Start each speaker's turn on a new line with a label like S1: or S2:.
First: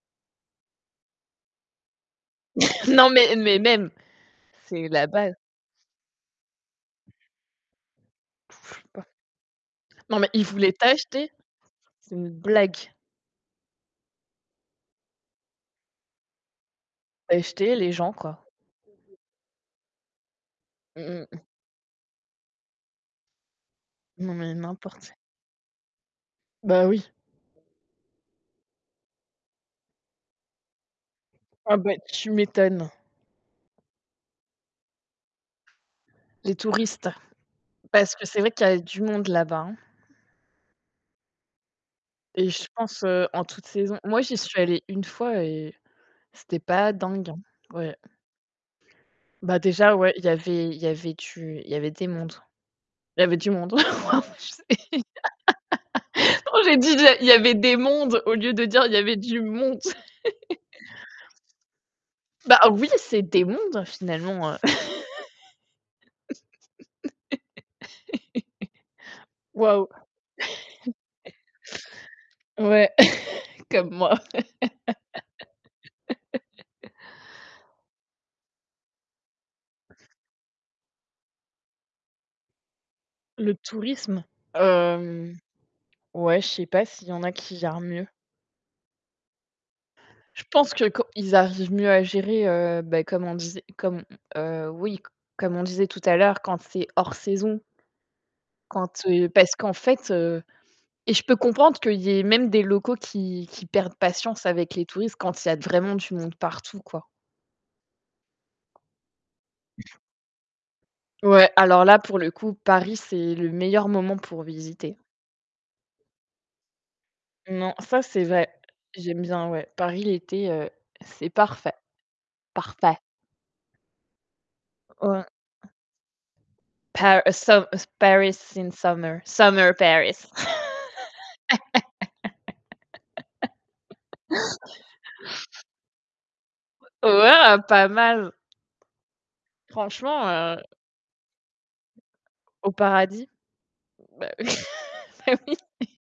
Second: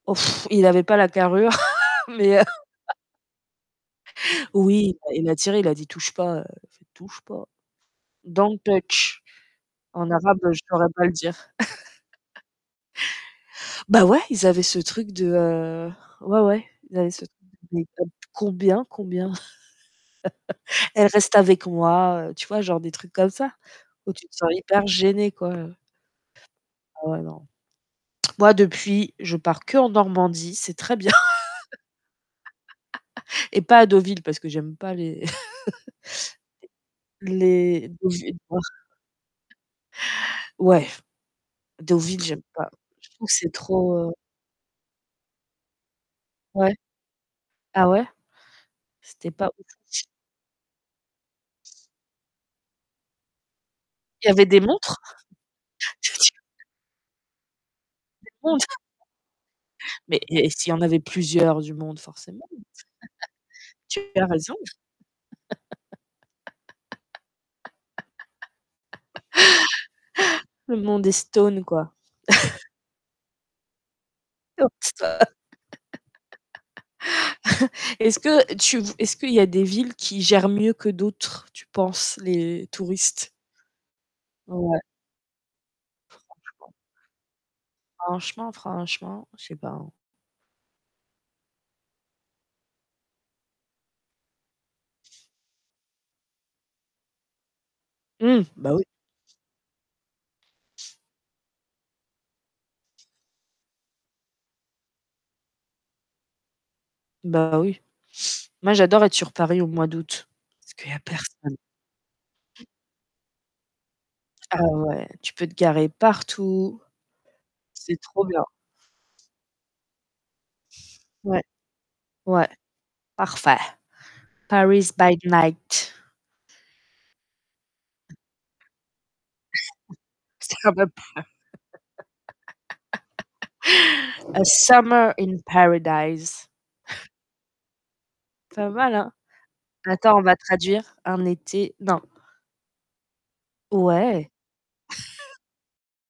S1: Oh il avait pas la carrure, mais heu
S2: Non mais mais même, c'est
S1: oui,
S2: la
S1: bah il
S2: base.
S1: a tiré, il a dit: «Touche pas». Heu, il a fait «Touche pas.» «Don't
S2: Pas.
S1: touch». En
S2: Non mais
S1: arabe,
S2: il
S1: heu, je
S2: voulait
S1: pourrais pas le
S2: t'acheter?
S1: dire.
S2: C'est une blague.
S1: Bah ouais, ils avaient ce truc de heu ouais ouais, ils avaient ce truc de:
S2: Acheter les
S1: [unintelligible]
S2: gens quoi.
S1: «Combien combien?
S2: Mmh
S1: Elle reste
S2: mh. Mmh.
S1: avec moi». heu, tu vois genre des trucs comme ça, où tu
S2: Non
S1: te sens
S2: mais
S1: hyper
S2: n'importe
S1: gêné quoi heu
S2: Bah oui.
S1: Ah ouais, non. Moi depuis, je pars qu'en Normandie, c'est très bien.
S2: Ah bah tu m'étonnes.
S1: Et pas à Deauville, parce que j'aime pas les
S2: Les touristes.
S1: les
S2: Parce que c'est vrai
S1: Deauvillois
S2: qu'il y a du monde là-bas, hein.
S1: ouais, Deauville j'aime
S2: Et je
S1: pas,
S2: pense
S1: je
S2: heu,
S1: trouve que
S2: en
S1: c'est
S2: toutes
S1: trop,
S2: saisons
S1: heu
S2: moi j'y suis allée 1 fois et c'était
S1: Ouais.
S2: pas dingue hein
S1: Ah
S2: ouais.
S1: ouais? C'était pas
S2: Bah déjà
S1: oufissi
S2: ouais, il y avait il y avait du il y avait des mondes il y avait du monde.
S1: Il y avait des montres?
S2: Non
S1: [unintelligible]
S2: j'ai dit: «il y a il y avait des mondes.»
S1: Des
S2: au lieu de
S1: montres.
S2: dire: «Il y avait du monde».
S1: Mais il y a et s'il y en avait plusieurs du monde forcément.
S2: Bah oui, c'est des mondes,
S1: Tu as
S2: finalement
S1: raison!
S2: heu waouh.
S1: Le monde est stone, quoi.
S2: Ouais, comme moi.
S1: [unintelligible] e est-ce que tu est-ce qu'il y a des villes qui gèrent mieux que d'autres, tu penses, les touristes?
S2: Le tourisme?
S1: Ouais.
S2: Hem ouais, je sais
S1: Franchement,
S2: pas s'il y en a qui gère mieux.
S1: franchement franchement, je sais pas, hein.
S2: Je pense que quand ils arrivent mieux à gérer heu, bah comme on disait, comme heu, oui, comme on disait tout à l'heure, quand c'est hors saison
S1: Mmh, bah oui.
S2: quand, heu parce qu'en fait heu et je peux comprendre qu'il y ait même des locaux qui qui perdent patience avec les touristes quand il y a vraiment du monde partout, quoi.
S1: Bah oui. Moi, j'adore être sur Paris au mois d'août, parce qu'il y a
S2: Ouais,
S1: personne.
S2: alors là, pour le coup, Paris, c'est le meilleur moment pour
S1: Ah
S2: visiter.
S1: ouais, tu peux te garer partout.
S2: Non,
S1: C'est
S2: ça, c'est
S1: trop bien.
S2: vrai. J'aime bien ouais. Paris l'été heu, c'est
S1: Ouais,
S2: parfait.
S1: ouais,
S2: Parfait.
S1: parfait. Paris
S2: O
S1: by
S2: ouais.
S1: night.
S2: Paris some
S1: [unintelligible]
S2: Paris in summer Summer Paris.
S1: A summer in paradise.
S2: Wa waouh, pas mal!
S1: Ça va là? Attends,
S2: Franchement,
S1: on va
S2: heu
S1: traduire: «un été» non.
S2: Au paradis. B
S1: Ouais!
S2: bah oui bah oui